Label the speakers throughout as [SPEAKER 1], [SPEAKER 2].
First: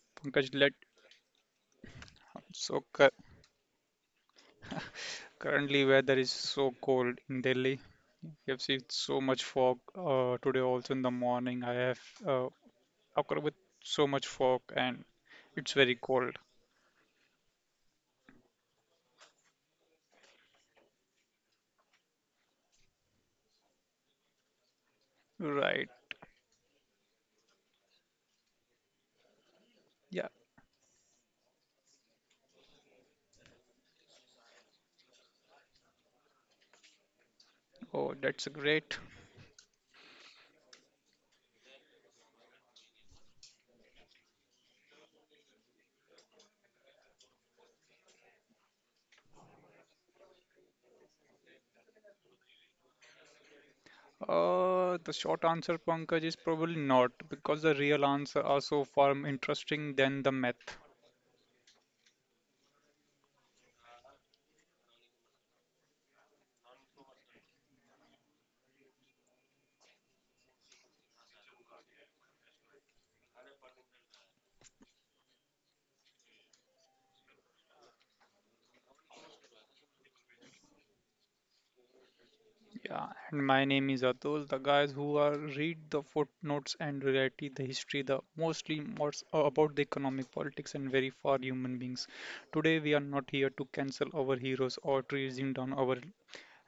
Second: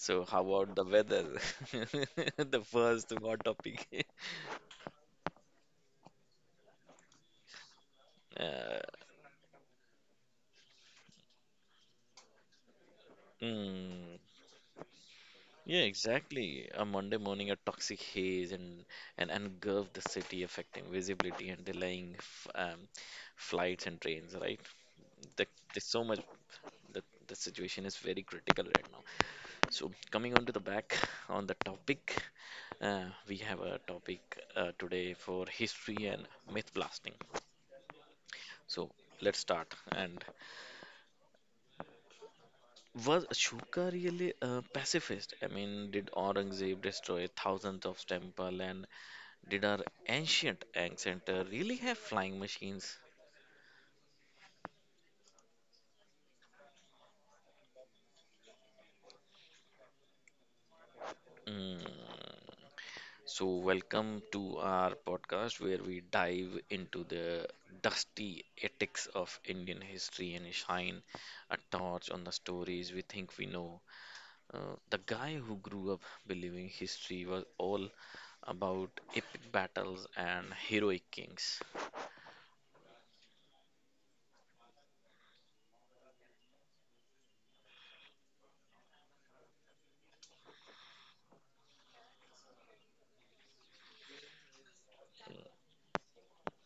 [SPEAKER 1] So, how
[SPEAKER 2] Pankaj,
[SPEAKER 1] about the
[SPEAKER 2] let
[SPEAKER 1] weather? The
[SPEAKER 2] so cu-
[SPEAKER 1] first hot topic.
[SPEAKER 2] currently weather is so cold in Delhi. We have seen
[SPEAKER 1] Uh,
[SPEAKER 2] so much fog today also in the morning. I have uh, occurred with so
[SPEAKER 1] mm.
[SPEAKER 2] much fog and it's
[SPEAKER 1] Yeah,
[SPEAKER 2] very cold.
[SPEAKER 1] exactly. A Monday morning, a toxic haze and engulfed the city, affecting visibility and delaying f flights and trains. Right? The, there's
[SPEAKER 2] Right.
[SPEAKER 1] so much. The situation is very critical right now. So
[SPEAKER 2] Yeah.
[SPEAKER 1] coming on to the back on the topic, we have a topic today for history and myth blasting.
[SPEAKER 2] Oh, that's
[SPEAKER 1] So
[SPEAKER 2] great.
[SPEAKER 1] let's start. And was Ashoka really a pacifist? I mean, did Aurangzeb destroy thousands of temple and did our ancient egg center really have flying machines?
[SPEAKER 2] The short answer, Pankaj, is probably not because the real answer are so far more interesting than the math.
[SPEAKER 1] Mm. So, welcome to our podcast where we dive into the dusty ethics of Indian history and shine a torch on the stories we think we know. The guy who grew up believing history was all about epic battles and heroic kings.
[SPEAKER 2] Yeah, and my name is Atul, the guys who are read the footnotes and reality, the history, the mostly more about the economic politics and very far human beings. Today we are not here to cancel our heroes or to reason down our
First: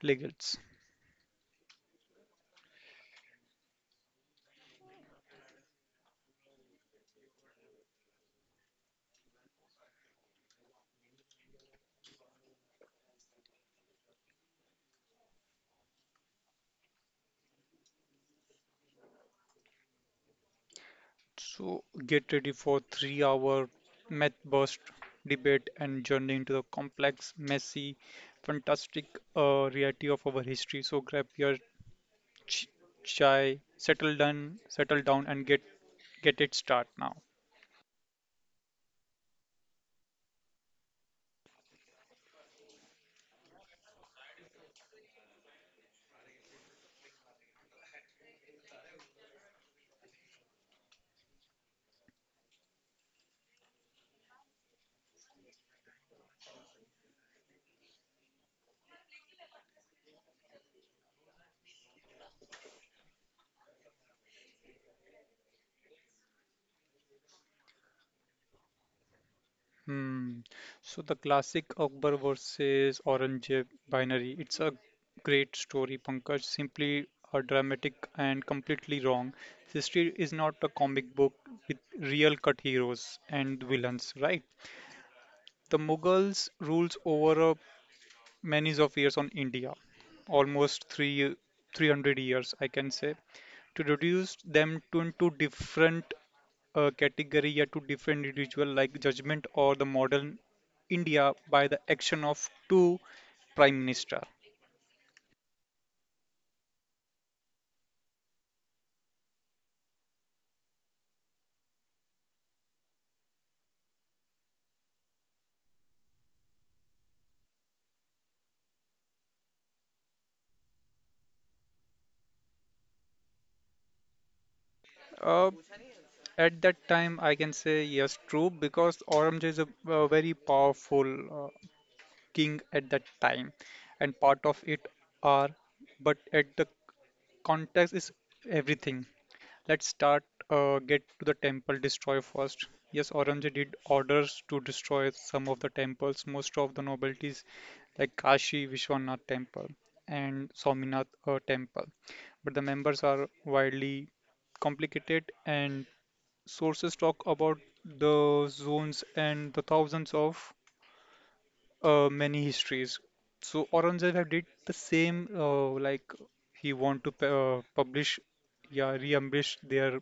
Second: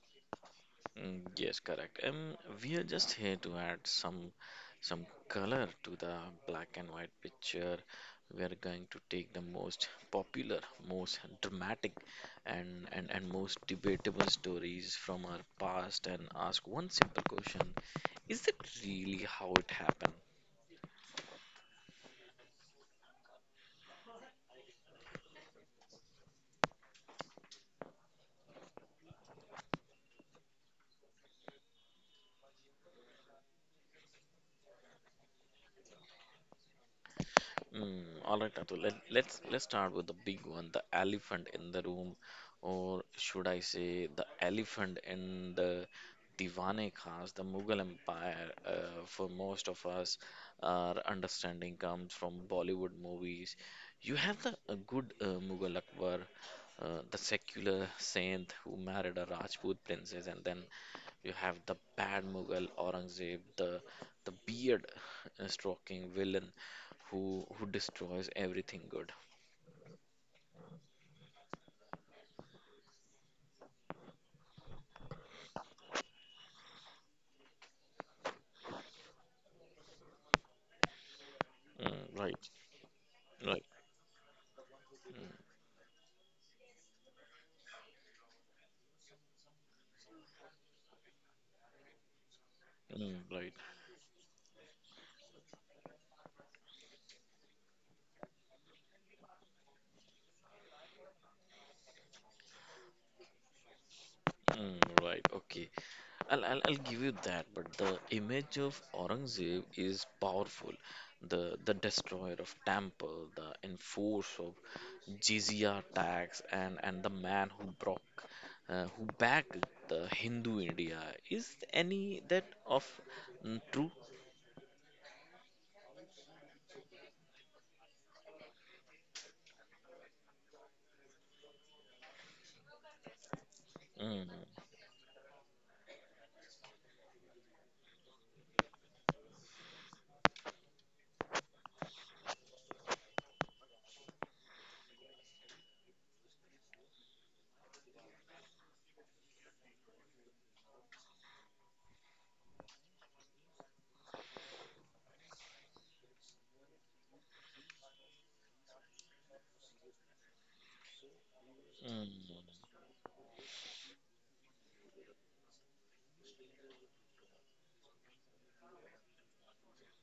[SPEAKER 2] legates.
[SPEAKER 1] Yes, correct. We are just here to add some color to the black and white picture. We are going to take the most popular, most dramatic, and most debatable stories from our past and ask one simple question: is that really how it happened?
[SPEAKER 2] So get ready for 3 hour math burst debate and journey into the complex, messy, fantastic reality of our history. So grab your ch- chai, settle down and get it start now.
[SPEAKER 1] All right, Atul. Let's start with the big one, the elephant in the room, or should I say, the elephant in the Diwane Khas, the Mughal Empire. For most of us, our understanding comes from Bollywood movies. You have the a good Mughal Akbar, the secular saint who married a Rajput princess, and then you have the bad Mughal Aurangzeb, the beard stroking villain who destroys everything good.
[SPEAKER 2] Hmm. So the classic Akbar versus Aurangzeb binary. It's a great story, Pankaj. Simply a dramatic and completely wrong. History is not a comic book with
[SPEAKER 1] Mm,
[SPEAKER 2] real
[SPEAKER 1] right,
[SPEAKER 2] cut heroes
[SPEAKER 1] right,
[SPEAKER 2] and villains, right? The Mughals rules over a many of years on India, almost three 300 years, I can
[SPEAKER 1] mm,
[SPEAKER 2] say,
[SPEAKER 1] right,
[SPEAKER 2] to reduce them to into different category or to different individual like judgment or the modern India by the action of two prime minister.
[SPEAKER 1] right. Okay, I'll give you that. But the image of Aurangzeb is powerful. The destroyer of temple, the enforcer of jizya tax, and the man who broke, who backed the Hindu India. Is any that of true?
[SPEAKER 2] Uh, at that time, I can say yes, true, because Aurangzeb is a very powerful king at that time and
[SPEAKER 1] Mm,
[SPEAKER 2] part of it are but at the context is everything. Let's start get to the temple destroy first. Yes, aurangzeb did orders to destroy some of the temples, most of the nobilities like Kashi Vishwanath temple and Swaminath temple, but the members are widely complicated and sources talk about the zones and the thousands of many
[SPEAKER 1] mm,
[SPEAKER 2] histories. So Aurangzeb have did the same, like he want to publish, yeah, re-embellish their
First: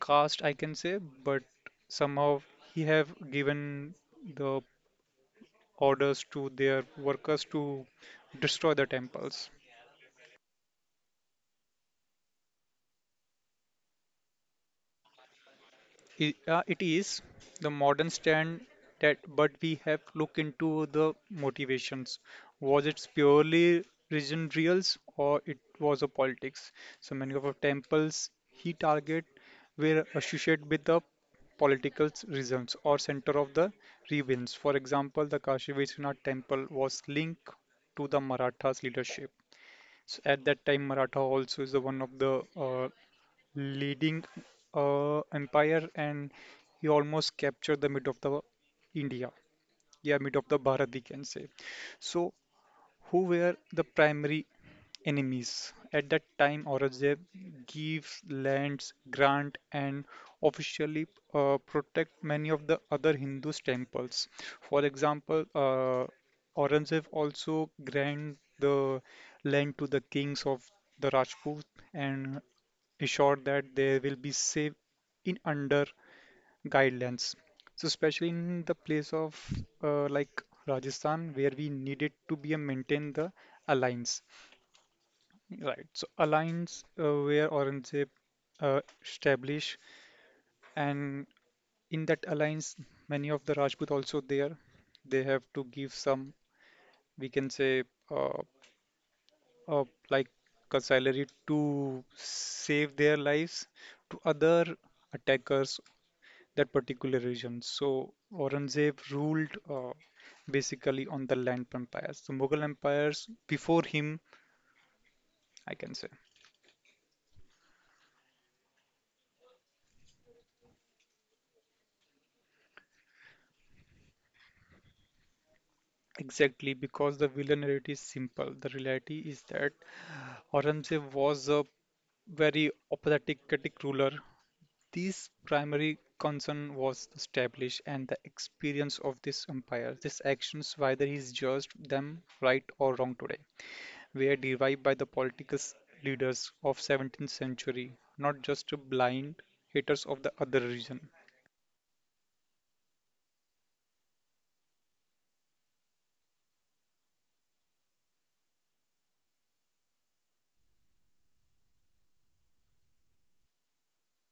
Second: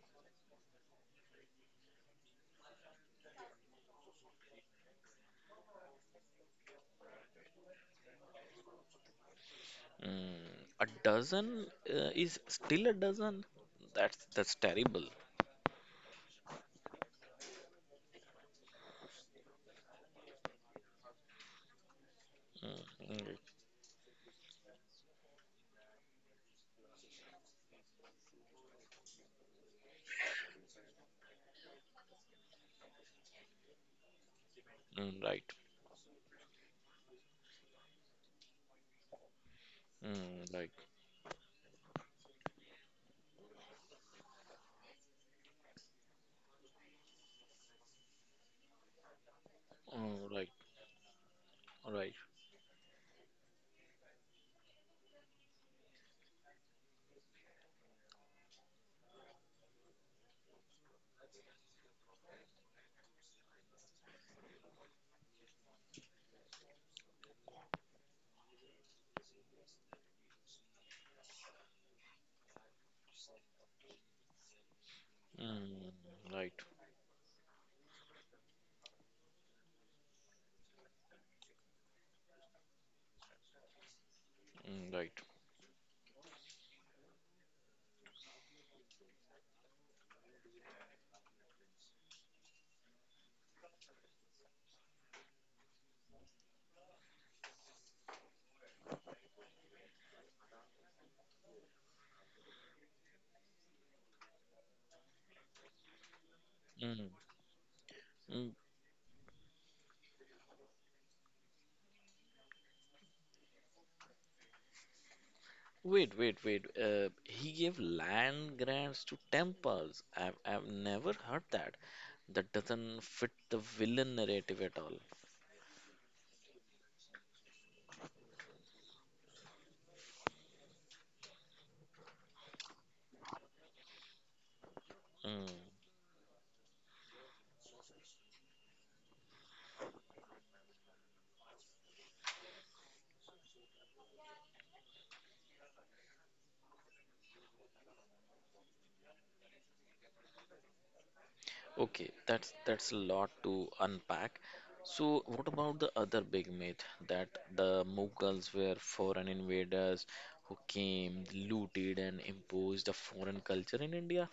[SPEAKER 2] caste, I can say, but somehow he have given the orders to their workers to destroy the temples.
[SPEAKER 1] mm. A dozen is still a dozen. That's terrible.
[SPEAKER 2] I- It is the modern stand that, but we have looked into the motivations.
[SPEAKER 1] Mm,
[SPEAKER 2] Was it
[SPEAKER 1] mm,
[SPEAKER 2] purely religion reals or it was a politics? So many of the temples he target were associated with the political reasons or center of the rebellions. For
[SPEAKER 1] mm,
[SPEAKER 2] example, the
[SPEAKER 1] right.
[SPEAKER 2] Kashi Vishwanath temple was linked to the Marathas leadership. So
[SPEAKER 1] Mm,
[SPEAKER 2] at that
[SPEAKER 1] right.
[SPEAKER 2] time, Maratha also is the one of the leading empire, and he almost captured the mid of the India. Yeah,
[SPEAKER 1] Oh,
[SPEAKER 2] mid of
[SPEAKER 1] right.
[SPEAKER 2] the Bharat, we can say.
[SPEAKER 1] Right.
[SPEAKER 2] So who were the primary enemies? At that time, Aurangzeb gives lands, grant, and officially protect many of the other Hindu temples. For example, Aurangzeb also grant the land to the kings of the Rajput and assured that they will be safe in under
[SPEAKER 1] Mm, right.
[SPEAKER 2] guidelines. So especially in the place of like Rajasthan, where we needed to be a maintain the alliance,
[SPEAKER 1] Mm, right.
[SPEAKER 2] right? So alliance where Aurangzeb established, and in that alliance, many of the Rajput also there. They have to give some, we can say, uh, uh, like a salary to save their lives to other attackers that
[SPEAKER 1] Mm,
[SPEAKER 2] particular region. So
[SPEAKER 1] mm.
[SPEAKER 2] Aurangzeb ruled basically on the land empires. The Mughal empires before him, I can say.
[SPEAKER 1] Wait, wait, wait. He gave land grants to temples. I've never heard that. That doesn't fit the villain narrative at all.
[SPEAKER 2] Exactly, because the villain narrative is simple. The reality is that Aurangzeb was a very apathetic ruler. This
[SPEAKER 1] Mm-hmm.
[SPEAKER 2] primary concern was to establish and the experience of this empire. These actions, whether he's judged them right or wrong today, were derived by the political leaders of 17th century, not just blind haters of the other religion.
[SPEAKER 1] Okay, that's a lot to unpack. So, what about the other big myth that the Mughals were foreign invaders who came, looted, and imposed a foreign culture in India?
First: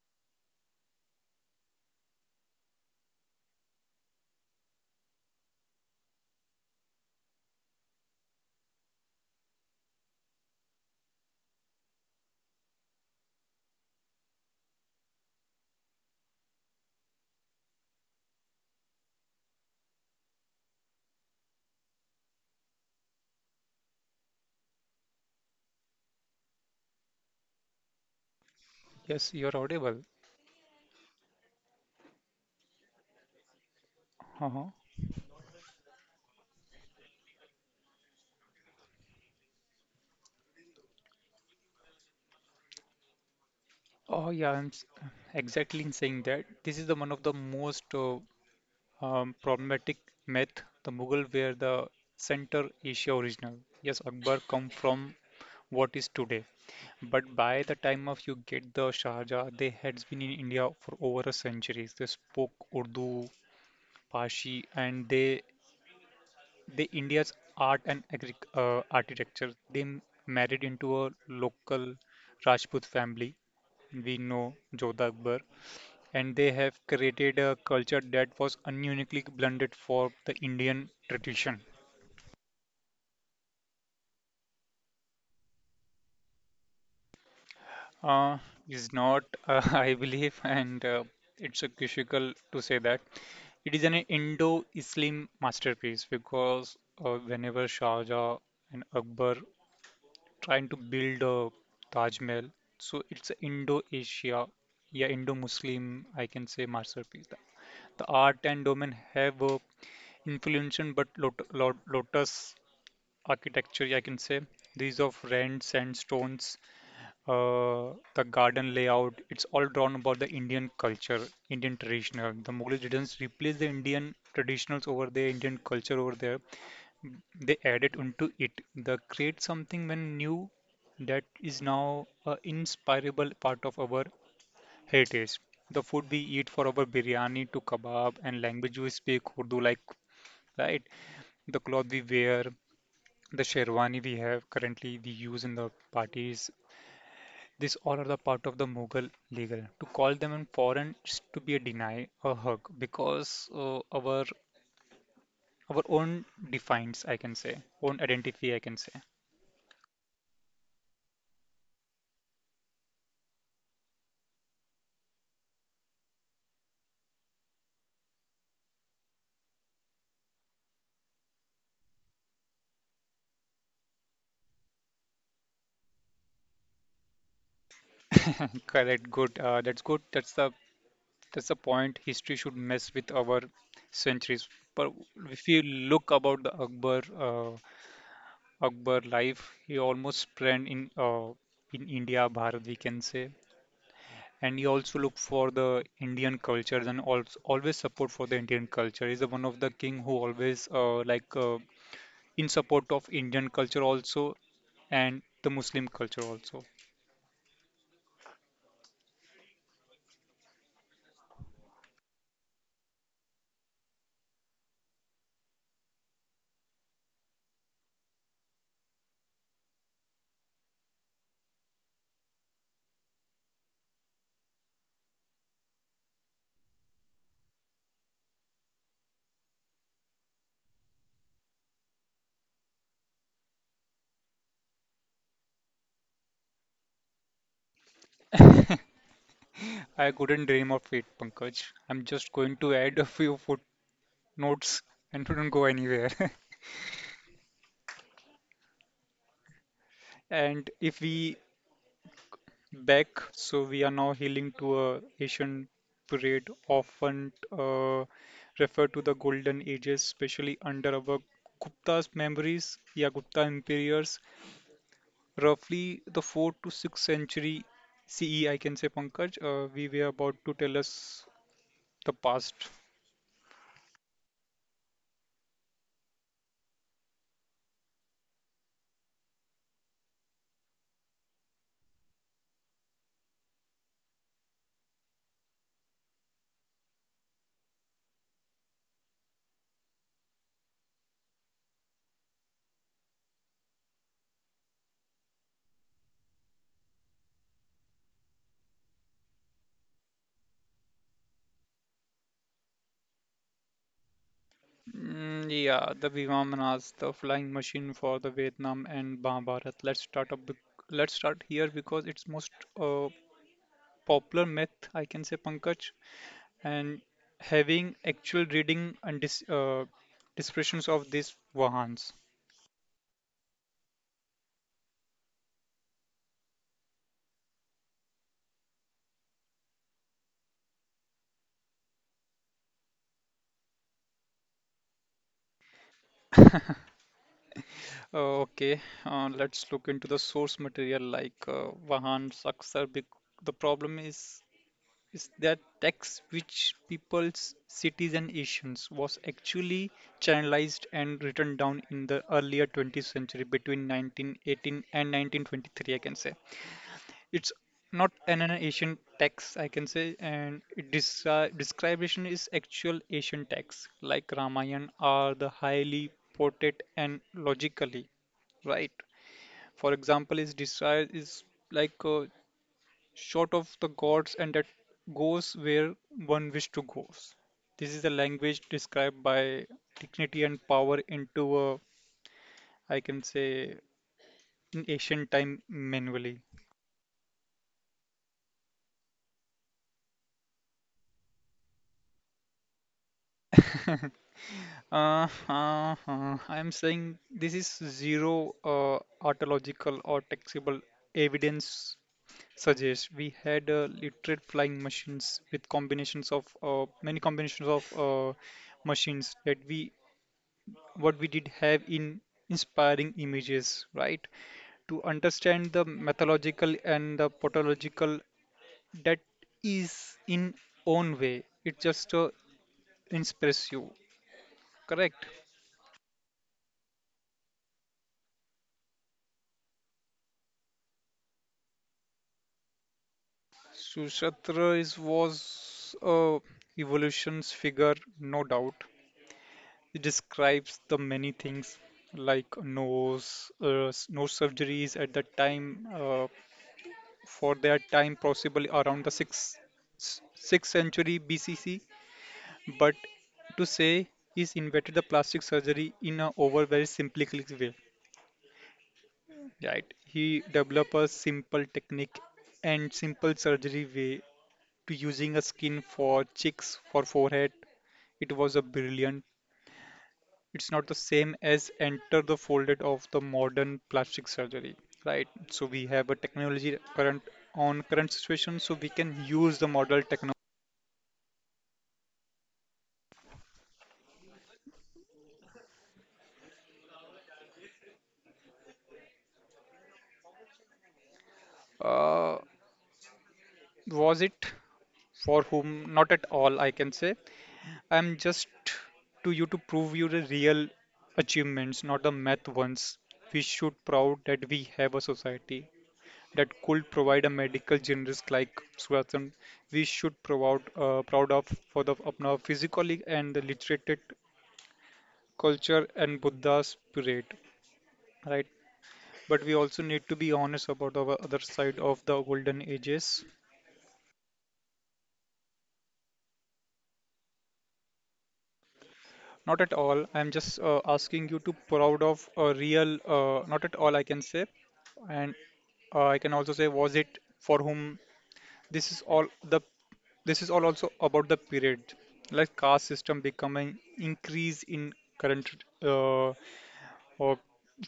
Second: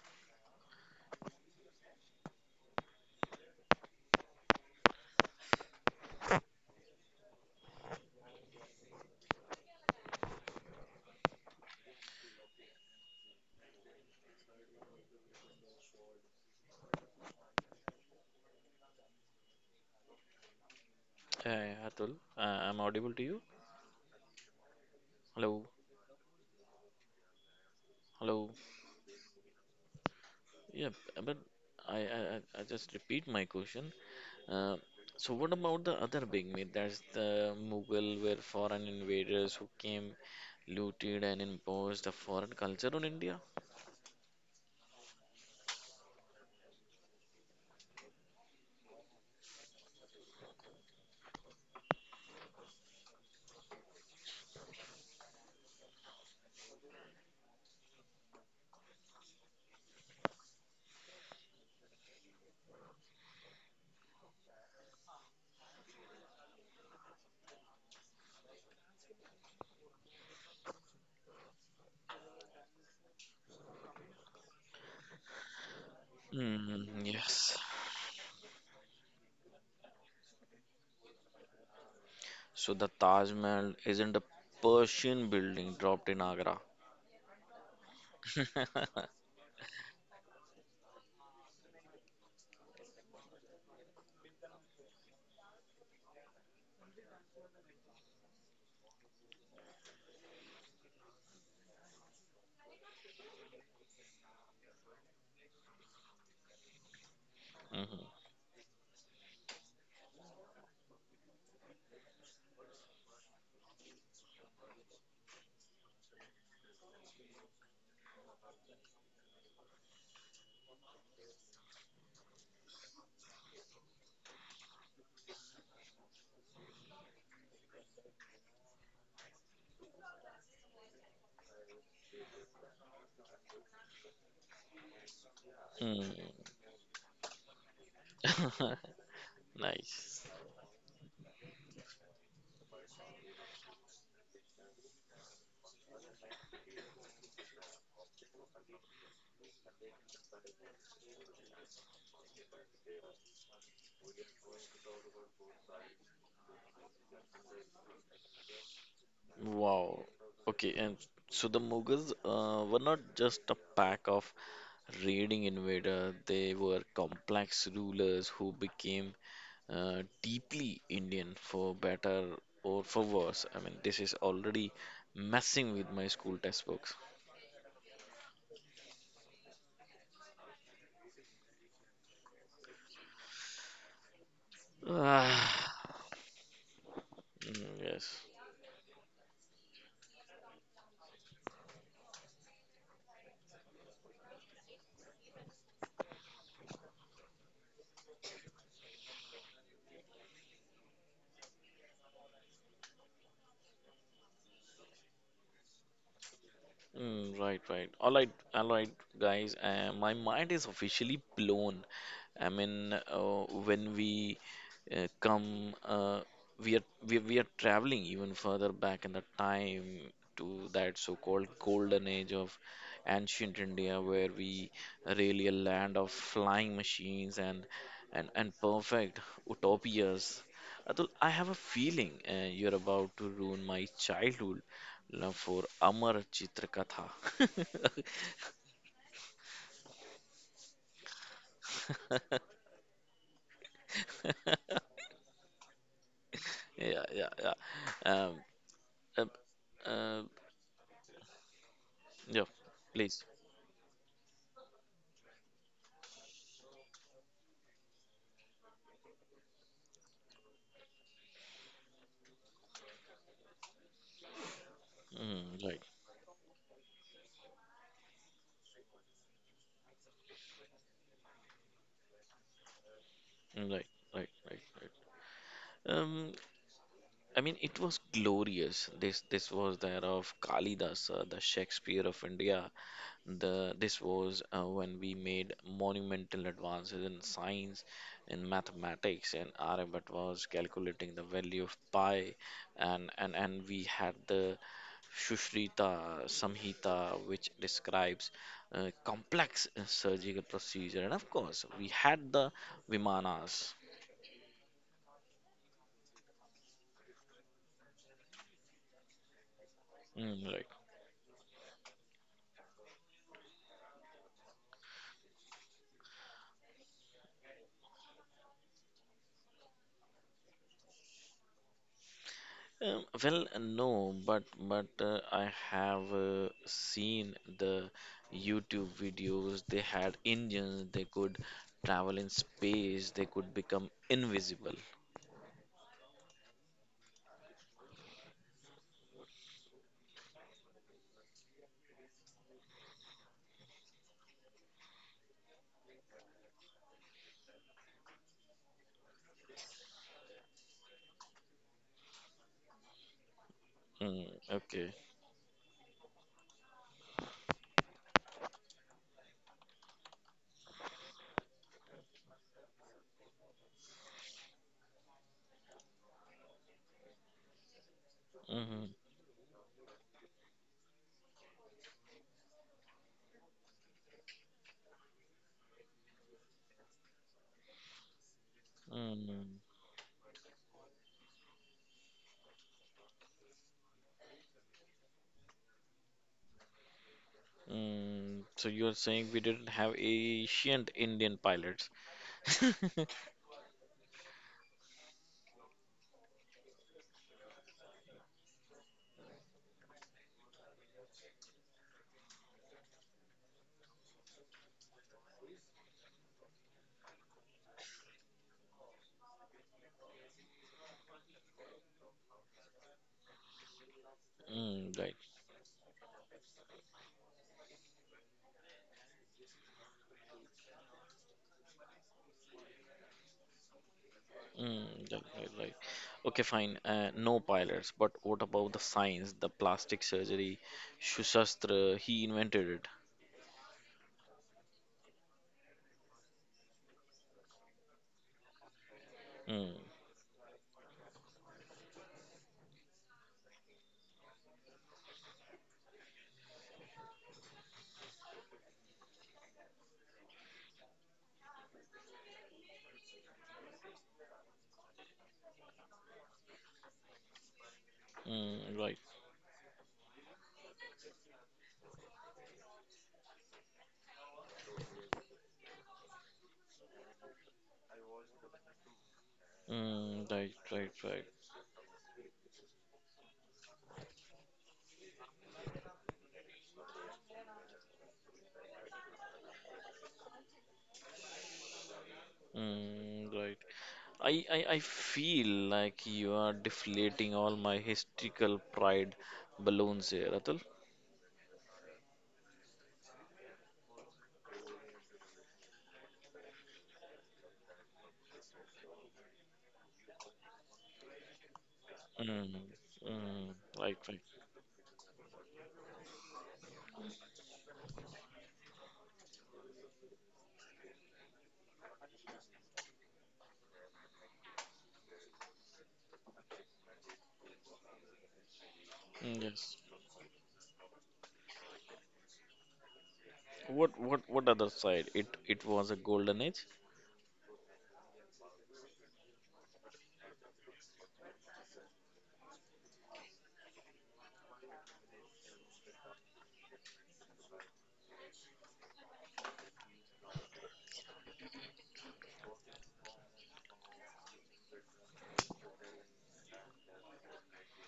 [SPEAKER 1] Hey, Atul, I'm audible to you? Hello, hello.
[SPEAKER 2] Yes, you're audible.
[SPEAKER 1] Yeah, but I just repeat my question.
[SPEAKER 2] Uh-huh.
[SPEAKER 1] Uh, so, what about the other big myth? That's the Mughal were foreign invaders who came, looted, and imposed a foreign culture on India?
[SPEAKER 2] Oh yeah, exactly in saying that. This is the one of the most problematic myth. The Mughal were the Central Asia original. Yes, Akbar come from what is today. But by the time of you get the Sharjah, they had been in India for over a century. They spoke Urdu, Parsi, and they the India's art and architecture. They married into a local Rajput family. We know Jodha Akbar, and they have created
[SPEAKER 1] Yes.
[SPEAKER 2] a culture that was uniquely blended for the Indian tradition.
[SPEAKER 1] So the Taj Mahal isn't a Persian building dropped in Agra.
[SPEAKER 2] Uh, is not, I believe, and it's a difficult to say that. It is an indo islam masterpiece because whenever Shah Jahan and Akbar trying to build a Taj Mahal. So it's a Indo-Asia, yeah, Indo-Muslim, I can say masterpiece. The
[SPEAKER 1] Mhm.
[SPEAKER 2] art and domain have a influenced but lotus architecture, I can say. These of red sandstones, the garden layout, it's all drawn about the Indian culture, Indian traditional. The Mughal didn't replace the Indian traditionals over there, Indian culture over there, they added onto it. They create something when new that is now an inspirable part of our heritage. The food
[SPEAKER 1] Mm.
[SPEAKER 2] we eat for our biryani to kebab and language we speak Urdu like
[SPEAKER 1] Nice.
[SPEAKER 2] right. The cloth we wear, the sherwani we have currently we use in the parties. These all are the part of the Mughal legal. To call them in foreign is to be a deny a hug because our own defines I can say own identity I can say.
[SPEAKER 1] Wow. Okay, and so the Mughals were not just a pack of raiding invaders, they were complex rulers who became deeply Indian for better or for worse. I mean, this is already messing with my school textbooks.
[SPEAKER 2] Correct. Good. That's good. That's the point. History should mess with our centuries. But if you
[SPEAKER 1] Ah,
[SPEAKER 2] look about the Akbar uh,
[SPEAKER 1] Yes.
[SPEAKER 2] Akbar life, he almost spent in India, Bharat, we can say. And he also looked for the Indian cultures and also always support for the Indian culture. He's the one of the king who always in support of Indian culture also and the Muslim culture also.
[SPEAKER 1] Right. All right, guys. My mind is officially blown. I mean, when we come, we are we are traveling even further back in the time to that so-called golden age of ancient India, where we really a land of flying machines and perfect utopias. Atul, I have a feeling you're about to ruin my childhood love for Amar Chitrakatha.
[SPEAKER 2] I couldn't dream of it, Pankaj. I'm just going to add a few footnotes and don't go anywhere.
[SPEAKER 1] Yeah, yeah, yeah. Um, Uh, uh,
[SPEAKER 2] And if we
[SPEAKER 1] yeah,
[SPEAKER 2] back,
[SPEAKER 1] please.
[SPEAKER 2] so we are now healing to a Asian period, often referred to the Golden Ages, especially under our Gupta's memories, yeah, Gupta empires,
[SPEAKER 1] Mm, right,
[SPEAKER 2] roughly the 4th to 6th century CE, I can say, Pankaj. We were about to tell us the past.
[SPEAKER 1] mm, right, right, right, right. I mean, it was glorious. This was that of Kalidas, the Shakespeare of India. This was when we made monumental advances in science, in mathematics, and Aryabhatta was calculating the value of pi, and, we had the Sushruta Samhita, which describes complex surgical procedure, and of course, we had the Vimanas.
[SPEAKER 2] Mm, yeah, the Vivamanas, the flying machine for the Vietnam and Mahabharat.
[SPEAKER 1] Mm, right.
[SPEAKER 2] Let's start here because it's most uh, popular myth, I can say, Pankaj, and having actual reading and descriptions of these Vahans.
[SPEAKER 1] Well, no, but I have seen the YouTube videos. They had engines. They could travel in space. They could become invisible.
[SPEAKER 2] Okay, let's look into the source material like Vahan Saksar. The problem is that tax which people's cities and nations was actually channelized and written down in the earlier 20th century between
[SPEAKER 1] Mm,
[SPEAKER 2] 1918
[SPEAKER 1] okay.
[SPEAKER 2] and 1923 I can say it's not an asian tax I can say and it description is actual asian tax like ramayan are the highly ported and logically
[SPEAKER 1] hmm
[SPEAKER 2] right. For example is desire is like short of the gods and that goes where one wishes to go. This is the language described
[SPEAKER 1] Mm,
[SPEAKER 2] by dignity and power into a, I can say, in ancient time manually.
[SPEAKER 1] mm. So you're saying we didn't have ancient Indian pilots?
[SPEAKER 2] uh, I'm saying this is zero archaeological or taxable evidence suggests we had literate flying machines with combinations of many combinations of machines that we what we did have in inspiring images, right?
[SPEAKER 1] Mm,
[SPEAKER 2] To
[SPEAKER 1] right.
[SPEAKER 2] understand the mythological and the pathological, that is in own way. It just inspires you,
[SPEAKER 1] Mm, right,
[SPEAKER 2] correct?
[SPEAKER 1] right, right. Okay, fine. No pilots, but what about the science, the plastic surgery, Shushastra? He invented it.
[SPEAKER 2] Sushatra is was a evolution's figure, no doubt.
[SPEAKER 1] Mm,
[SPEAKER 2] It describes the many things like nose surgeries at that time, for their time, possibly around the 6th, 6th century BCC. But to say he's invented the plastic surgery in a over very simplistic way.
[SPEAKER 1] mm, right.
[SPEAKER 2] Right. He developed a simple technique and simple surgery way to using a skin for cheeks, for forehead. It was a brilliant.
[SPEAKER 1] Mm, right,
[SPEAKER 2] It's not
[SPEAKER 1] right,
[SPEAKER 2] the
[SPEAKER 1] right.
[SPEAKER 2] same as enter the folded of the modern plastic surgery, right? So we have a technology current on current situation, so we can use the model technology.
[SPEAKER 1] Mm, right. I, I feel like you are deflating all my historical pride balloons here, Atul.
[SPEAKER 2] Uh, was it for whom? Not at all, I can say. I'm just to you to prove you the real achievements, not the math
[SPEAKER 1] Mm,
[SPEAKER 2] ones. We
[SPEAKER 1] mm,
[SPEAKER 2] should
[SPEAKER 1] right,
[SPEAKER 2] proud
[SPEAKER 1] right.
[SPEAKER 2] that we have a society that could provide a medical generalist like Suratan. We should proud proud of for the apna physically and the literated culture and Buddha spirit, right? But we
[SPEAKER 1] Yes.
[SPEAKER 2] also need to be honest about our other side of the golden ages.
[SPEAKER 1] What, what other side? It was a golden age.
[SPEAKER 2] Not at all. I'm just asking you to proud of a real. Not at all, I can say, and I can also say, was it for whom? This is all the. This is all also about the period, like caste system becoming increase in current uh, or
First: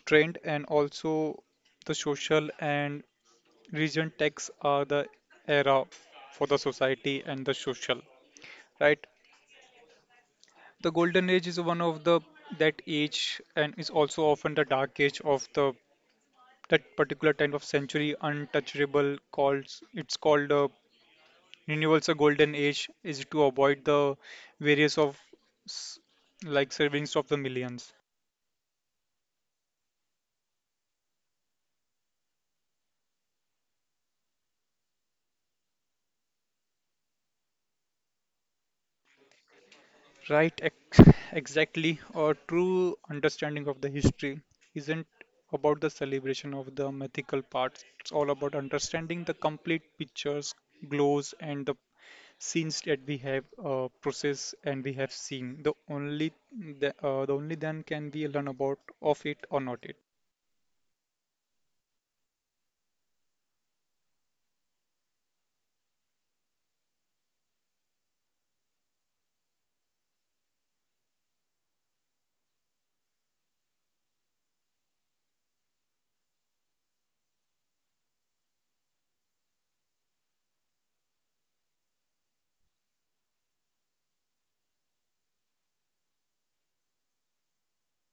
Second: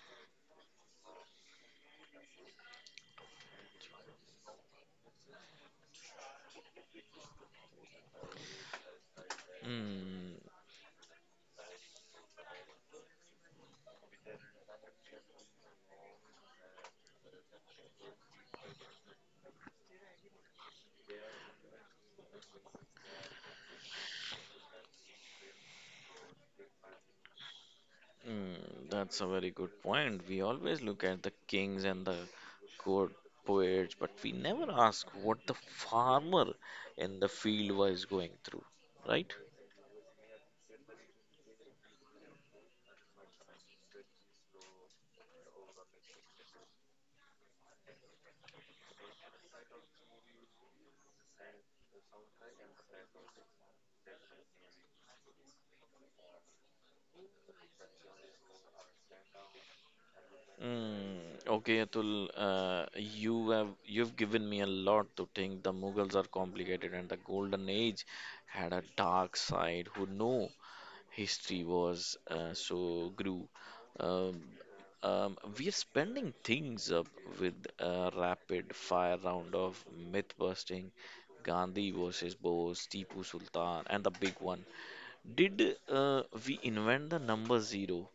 [SPEAKER 2] trend, and also the social and region texts are the era for the society and the social, right?
[SPEAKER 1] Mm,
[SPEAKER 2] The golden age is one of the that age and is also often the dark age of the that particular time of century untouchable calls it's called a universal golden age is to avoid the various of s- like servings of the millions.
[SPEAKER 1] mm, that's a very good point. We always look at the kings and the good poets, but we never ask what the farmer in the field was going through, right?
[SPEAKER 2] Right, exactly. A true understanding of the history isn't about the celebration of the mythical parts. It's all about understanding the complete pictures, glows, and the scenes that we have processed and we have seen. The only the only then can we learn about of it or not it.
[SPEAKER 1] Okay, Atul, you have you've given me a lot to think. The Mughals are complicated, and the Golden Age had a dark side. Who know? History was so grew. Um, we are spending things up with a rapid fire round of myth busting, Gandhi versus Bose, Tipu Sultan, and the big one. Did we invent the number zero?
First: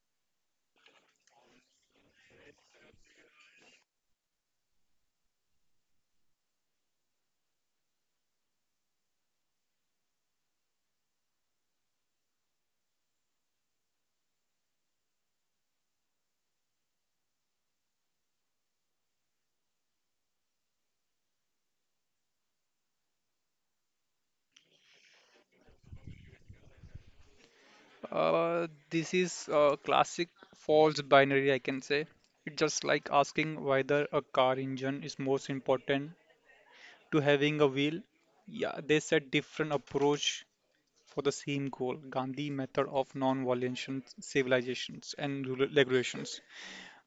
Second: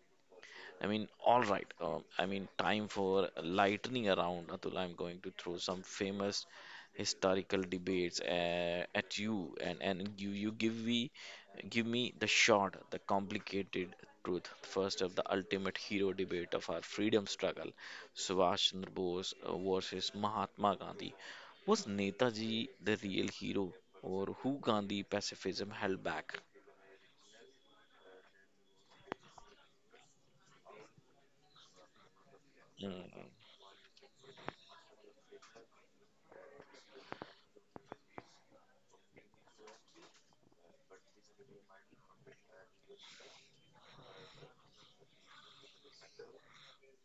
[SPEAKER 1] I mean, all right. I mean, time for lightning around. Atul, I'm going to throw some famous historical debates at you, and you give me the short, the complicated truth. First of the ultimate hero debate of our freedom struggle, Subhash Chandra Bose versus Mahatma Gandhi. Was Netaji the real hero, or who Gandhi pacifism held back?
[SPEAKER 2] This is a classic false binary, I can say. It's just like
[SPEAKER 1] Mm,
[SPEAKER 2] asking whether a car engine is most important to having a wheel, yeah, they set different approach for the same goal. Gandhi method of non-violent civilizations and regulations.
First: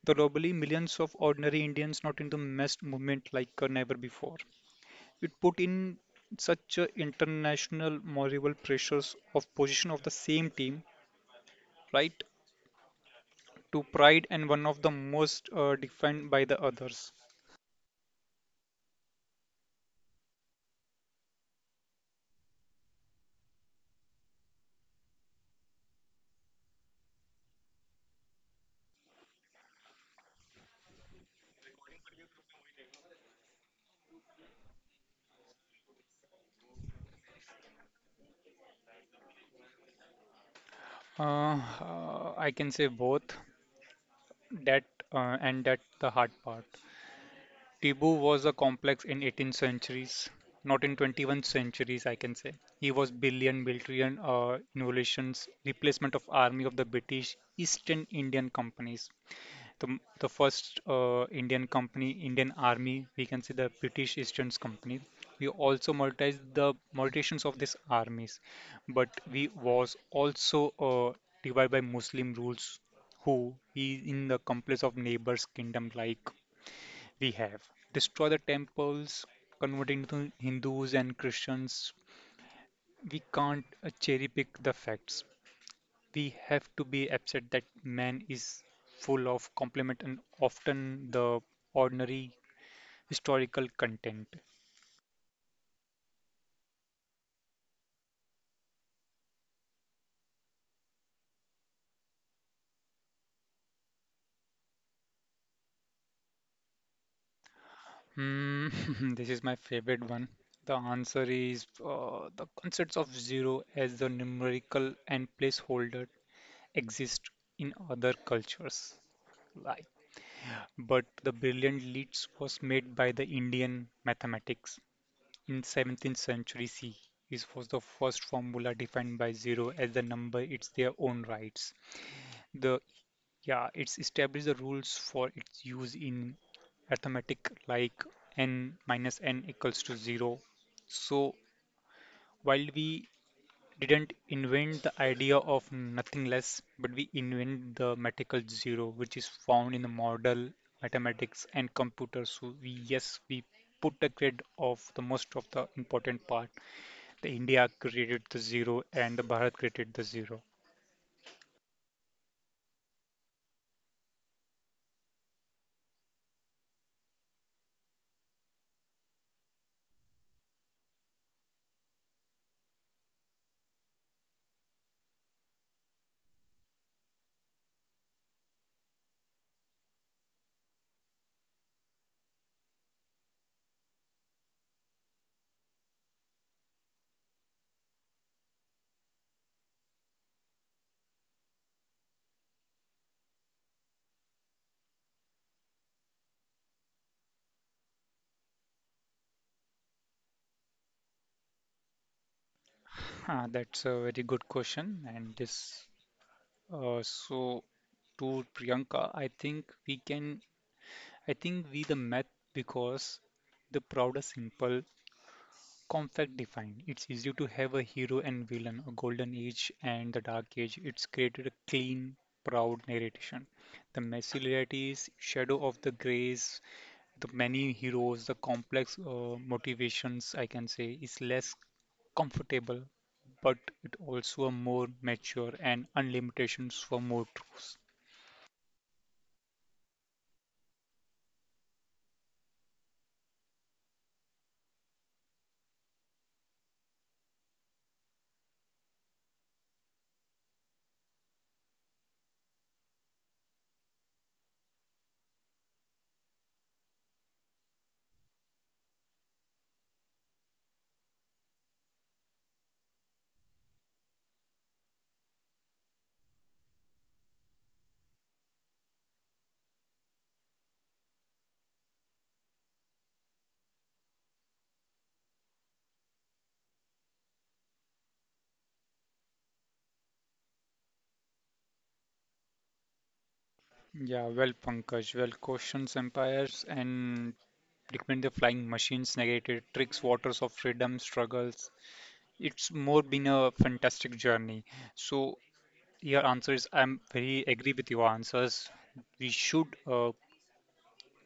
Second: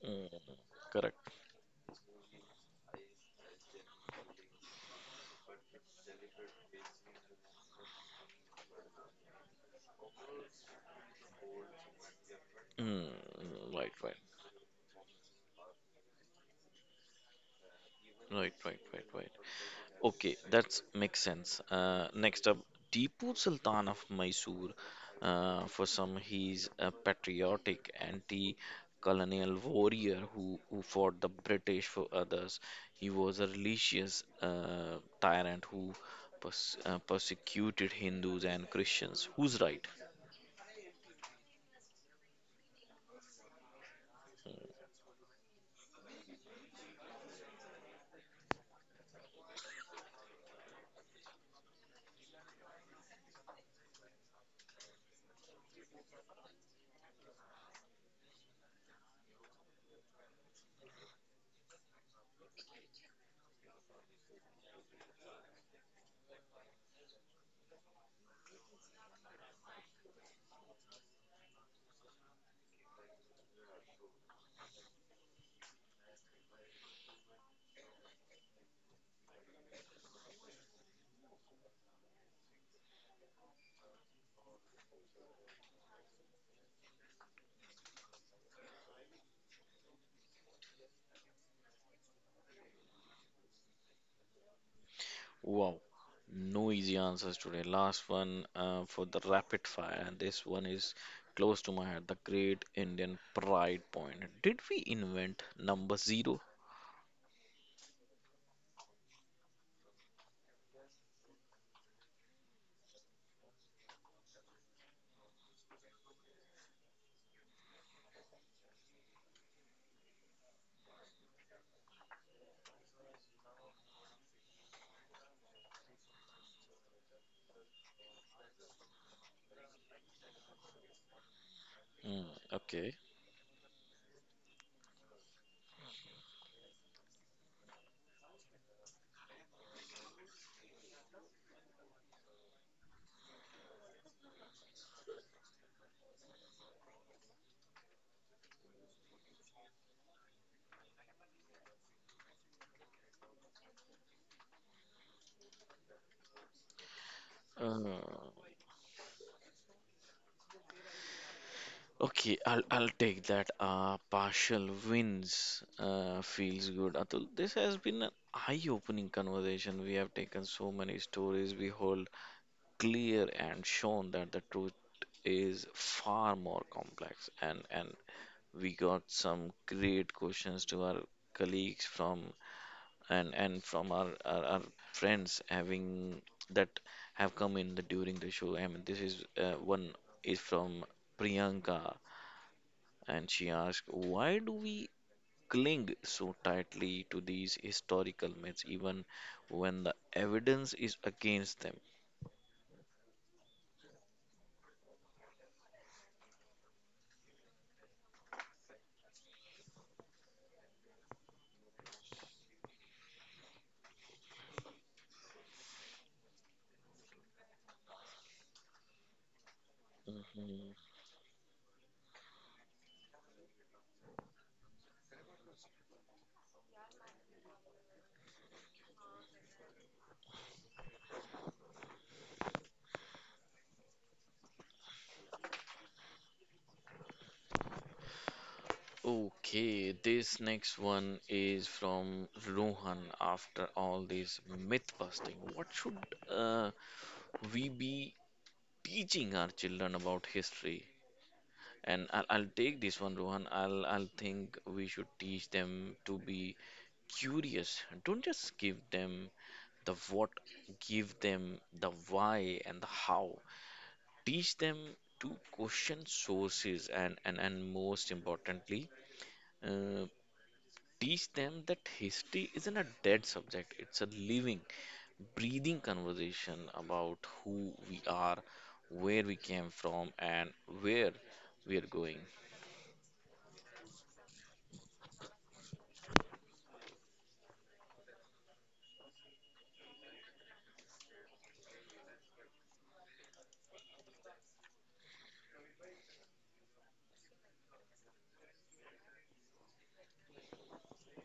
[SPEAKER 2] The
[SPEAKER 1] mm,
[SPEAKER 2] globally millions of
[SPEAKER 1] correct.
[SPEAKER 2] ordinary Indians not in the mass movement like never before. It put in such a international moral pressures of position of the same team, right?
[SPEAKER 1] Mm, mm,
[SPEAKER 2] To
[SPEAKER 1] right, right.
[SPEAKER 2] pride and one of the most defined by the others.
[SPEAKER 1] Right, right, right, right. Okay, that makes sense. Next up, Tipu Sultan of Mysore. For some, he's a patriotic anti-colonial warrior who, fought the British for others. He was a religious tyrant who persecuted Hindus and Christians. Who's right?
[SPEAKER 2] I can say both that and that the hard part. Tibu was a complex in 18th centuries, not in 21st centuries, I can say. He was billion military innovations, replacement of army of the British East Indian companies. The first Indian company, Indian army, we can see the British East company. We also monetized the mutations of these armies, but we was also divided by Muslim rules, who is in the complex of neighbors' kingdom like. We have destroyed the temples, converted to Hindus and Christians. We can't cherry pick the facts. We have to be upset that man is full of compliment and often the ordinary historical content.
[SPEAKER 1] Wow, no easy answers today. Last one for the rapid fire, and this one is close to my heart. The Great Indian Pride Point. Did we invent number zero?
[SPEAKER 2] Hmm, this is my favorite one. The answer is the concepts of zero as the numerical and placeholder exist in other cultures. Like. But the brilliant leads was made by the Indian mathematics. In 17th century C, E, this was the first formula defined by zero as the number it's their own rights.
[SPEAKER 1] Hmm,
[SPEAKER 2] The
[SPEAKER 1] okay.
[SPEAKER 2] yeah, it's established the rules for its use in arithmetic like n minus n equals to zero. So while we didn't invent the idea of nothingness, but we invent the mathematical zero, which is found in the model mathematics and computers. So we yes, we put the grid of the most of the important part. The India
[SPEAKER 1] Uh,
[SPEAKER 2] created the zero and the Bharat created the zero.
[SPEAKER 1] okay, I'll take that. Partial wins feels good. Atul, this has been an eye-opening conversation. We have taken so many stories we hold clear and shown that the truth is far more complex and we got some great questions to our colleagues from and from our, our friends having that have come in the, during the show. I mean, this is one is from Priyanka, and she asked, "Why do we cling so tightly to these historical myths, even when the evidence is against them?"
[SPEAKER 2] Ah, that's a very good question. And this uh, so to Priyanka, I think we can I think we the math because the proud is simple. Conflict defined. It's easy to have a hero and villain, a golden age and the dark age.
[SPEAKER 1] Mm-hmm.
[SPEAKER 2] It's created a clean, proud narration. The messy realities, shadow of the grays, the many heroes, the complex motivations, I can say, is less comfortable, but it also a more mature and unlimitations for more truths.
[SPEAKER 1] Okay, this next one is from Rohan. After all this myth busting, what should uh, we be teaching our children about history? And I'll take this one, Rohan. I'll think we should teach them to be curious. Don't just give them the what, give them the why and the how. Teach them to question sources and most importantly, uh, teach them that history isn't a dead subject, it's a living, breathing conversation about who we are, where we came from, and where we are going.
[SPEAKER 2] Yeah, well, Pankaj, well, questions, empires, and recommend the flying machines, negated tricks, waters of freedom, struggles, it's more been a fantastic journey. So your answer is I'm very agree with your answers. We should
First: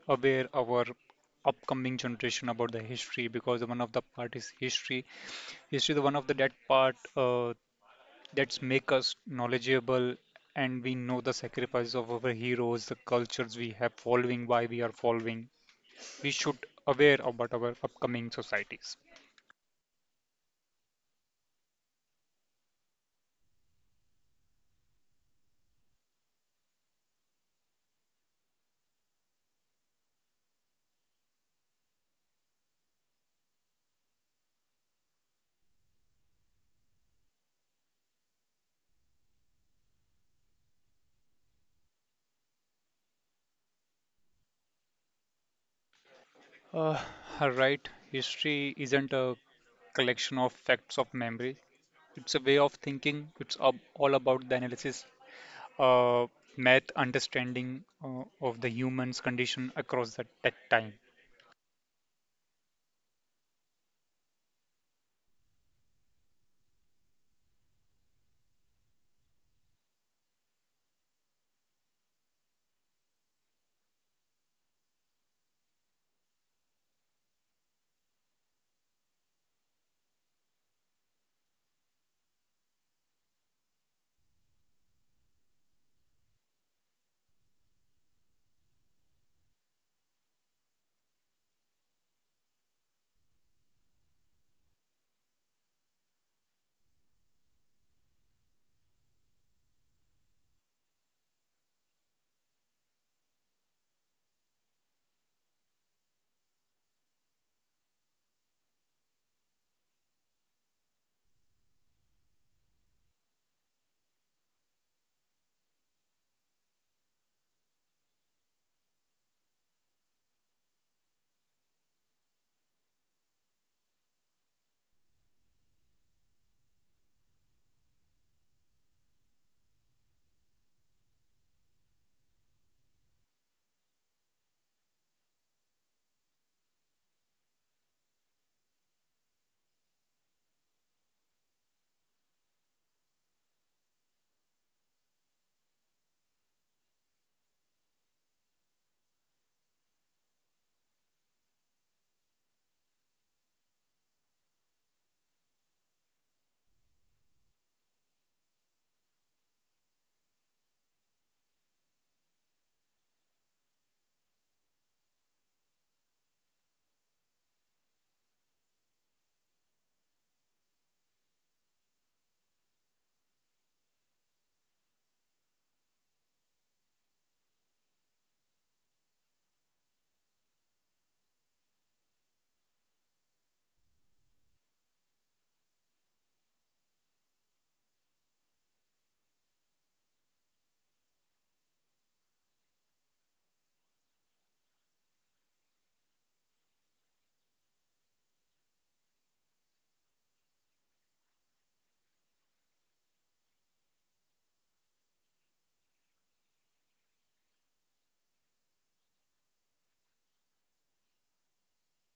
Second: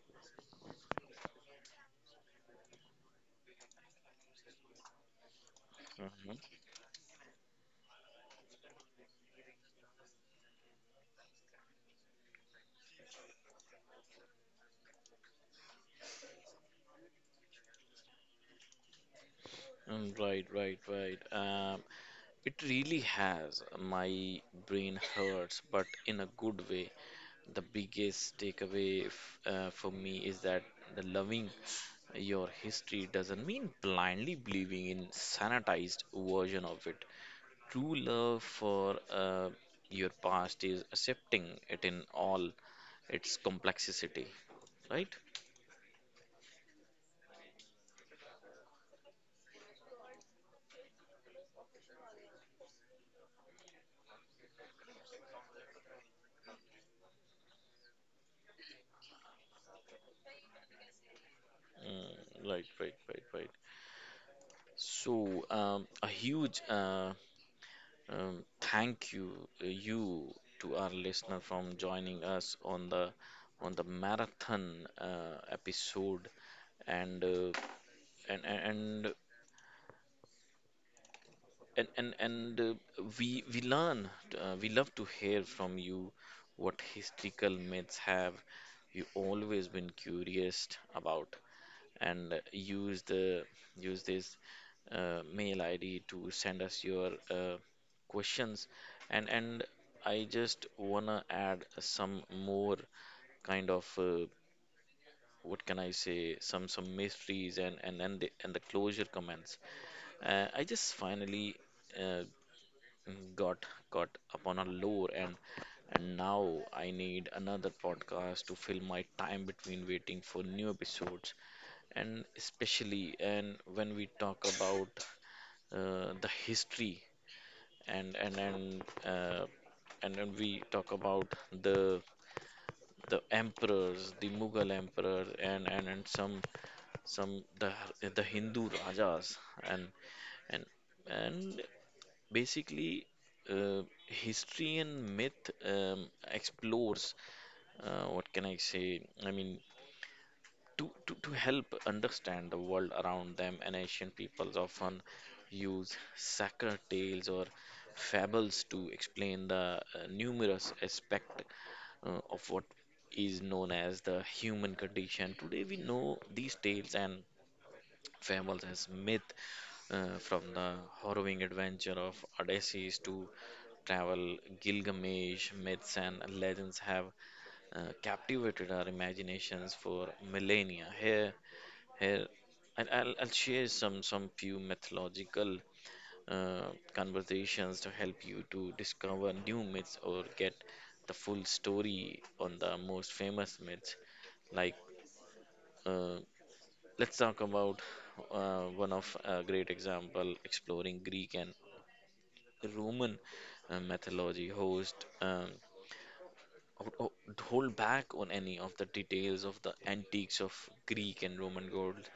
[SPEAKER 2] aware our upcoming generation about the history because one of the part is history. History the one of the that
[SPEAKER 1] Mhm.
[SPEAKER 2] part that's make us knowledgeable and we know the sacrifices of our heroes, the cultures we have following, why we are following. We should aware about our upcoming societies.
[SPEAKER 1] Right, right, right. It really has. My brain hurts, but in a good way. The biggest takeaway f for me is that the loving your history doesn't mean blindly believing in sanitized version of it. True love for your past is accepting it in all its complexity, right?
[SPEAKER 2] Uh, right, history isn't a collection of facts of memory. It's a way of thinking. It's all about the analysis, uh, math, understanding of the human's condition across that time.
[SPEAKER 1] Mm, right, right, right, right. So, a huge thank you, uh, you to our listener from joining us on the marathon episode, and uh, and and and and we learn we love to hear from you. What historical myths have you always been curious about? And use the use this mail id to send us your questions, and I just wanna add some more kind of what can I say some mysteries and and the closure comments. I just finally uh, got caught upon a lure, and now I need another podcast to fill my time between waiting for new episodes, and especially and when we talk about the history, and and then we talk about the emperors, the Mughal emperors, and and some some the the Hindu rajas, and and and basically, history and myth explores, what can I say? I mean, to help understand the world around them, and ancient peoples often use sacker tales or fables to explain the numerous aspect of what is known as the human condition. Today, we know these tales and famous as myth from the harrowing adventure of Odysseus to travel Gilgamesh. Myths and legends have captivated our imaginations for millennia. Here, here, and I'll share some few mythological conversations to help you to discover new myths or get the full story on the most famous myths like. Uh, Let's talk about one of a great example exploring Greek and Roman mythology. Host ho- ho- hold back on any of the details of the antiques of Greek and Roman gold.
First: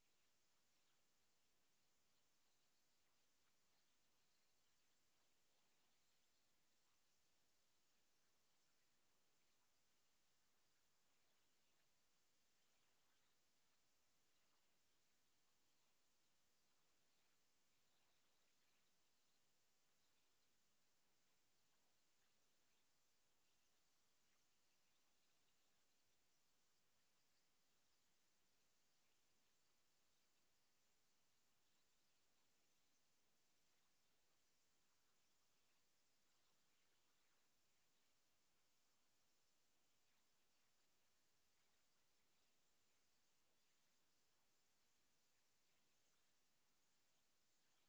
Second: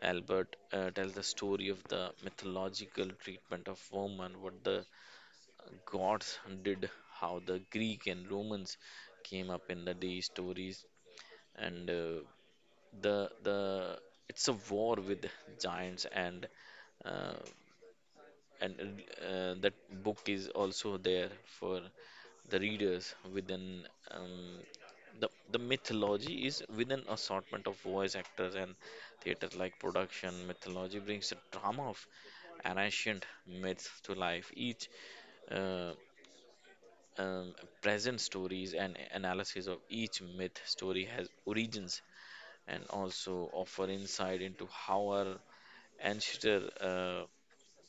[SPEAKER 1] Albert tells the story of the mythological treatment of woman, what the gods did, how the Greek and Romans came up in the day stories, and the it's a war with giants and uh, and that book is also there for the readers within um, the mythology is within assortment of voice actors and theater like production mythology brings the drama of an ancient myth to life each uh, um, present stories and analysis of each myth story has origins and also offer insight into how our ancestor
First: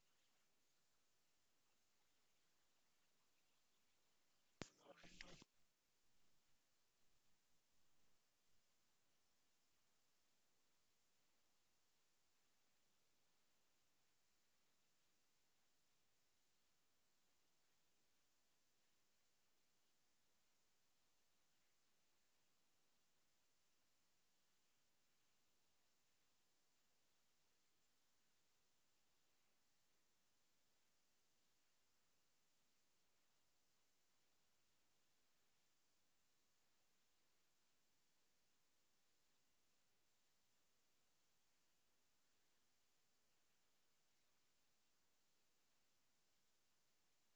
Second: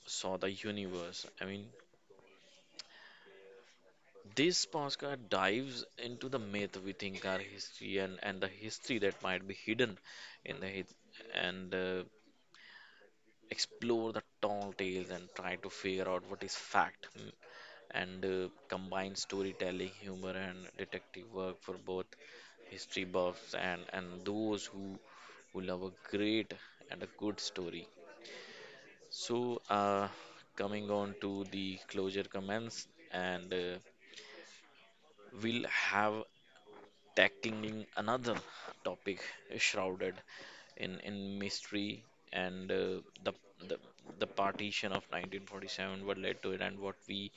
[SPEAKER 1] saw the universe. I mean, this podcast dives into the myth we think are history, and, the history that might be hidden in the his- and explore the tall tales and try to figure out what is fact, mm, and combine storytelling, humor, and detective work for both history buffs, and, those who love a great and a good story. So, coming on to the closure comments, and we'll have tackling another topic shrouded in mystery, and the the partition of 1947, what led to it, and what we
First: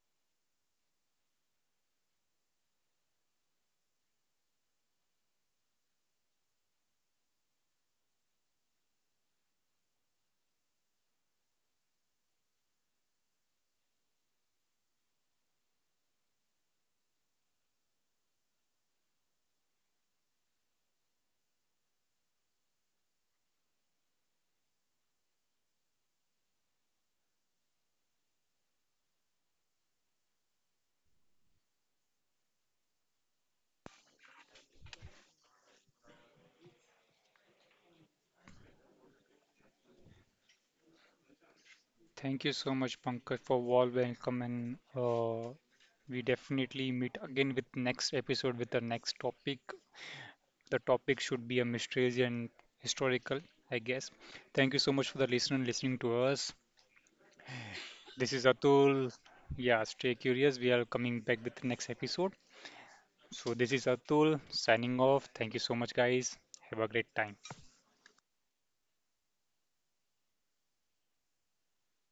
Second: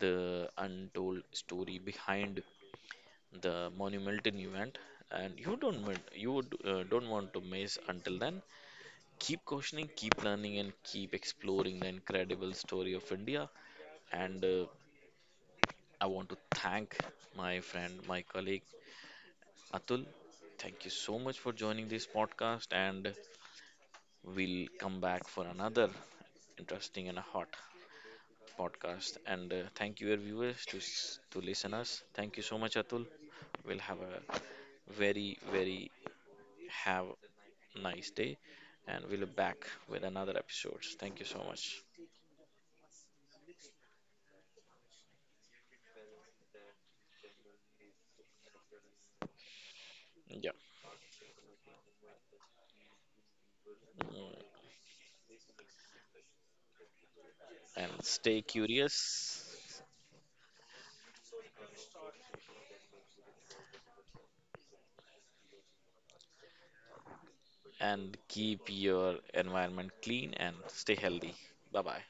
[SPEAKER 1] the untold story behind the monumental event. And you don't want- you would, don't want to miss until then. Keep questioning, keep learning, and keep exploring the incredible story of India. And I want to thank my friend, my colleague Atul. Thank you so much for joining this podcast. And we'll come back for another interesting and a hot podcast. And thank you, your viewers, to, to listen us. Thank you so much, Atul. We'll have a very, very have nice day. And we'll be back with another episodes. Thank you so much.
[SPEAKER 2] Thank you so much, Pankaj, for warm welcome, and we definitely meet again with next episode with the next topic.
[SPEAKER 1] Yeah.
[SPEAKER 2] The topic should be a mysteries and historical, I guess.
[SPEAKER 1] Mm,
[SPEAKER 2] Thank you so much for the listener listening to us.
[SPEAKER 1] and
[SPEAKER 2] This
[SPEAKER 1] stay
[SPEAKER 2] is Atul.
[SPEAKER 1] curious.
[SPEAKER 2] Yeah, stay curious. We are coming back with the next episode. So, this is Atul signing off. Thank you so much, guys. Have a great time.
[SPEAKER 1] And keep your environment clean and stay healthy. Bye bye.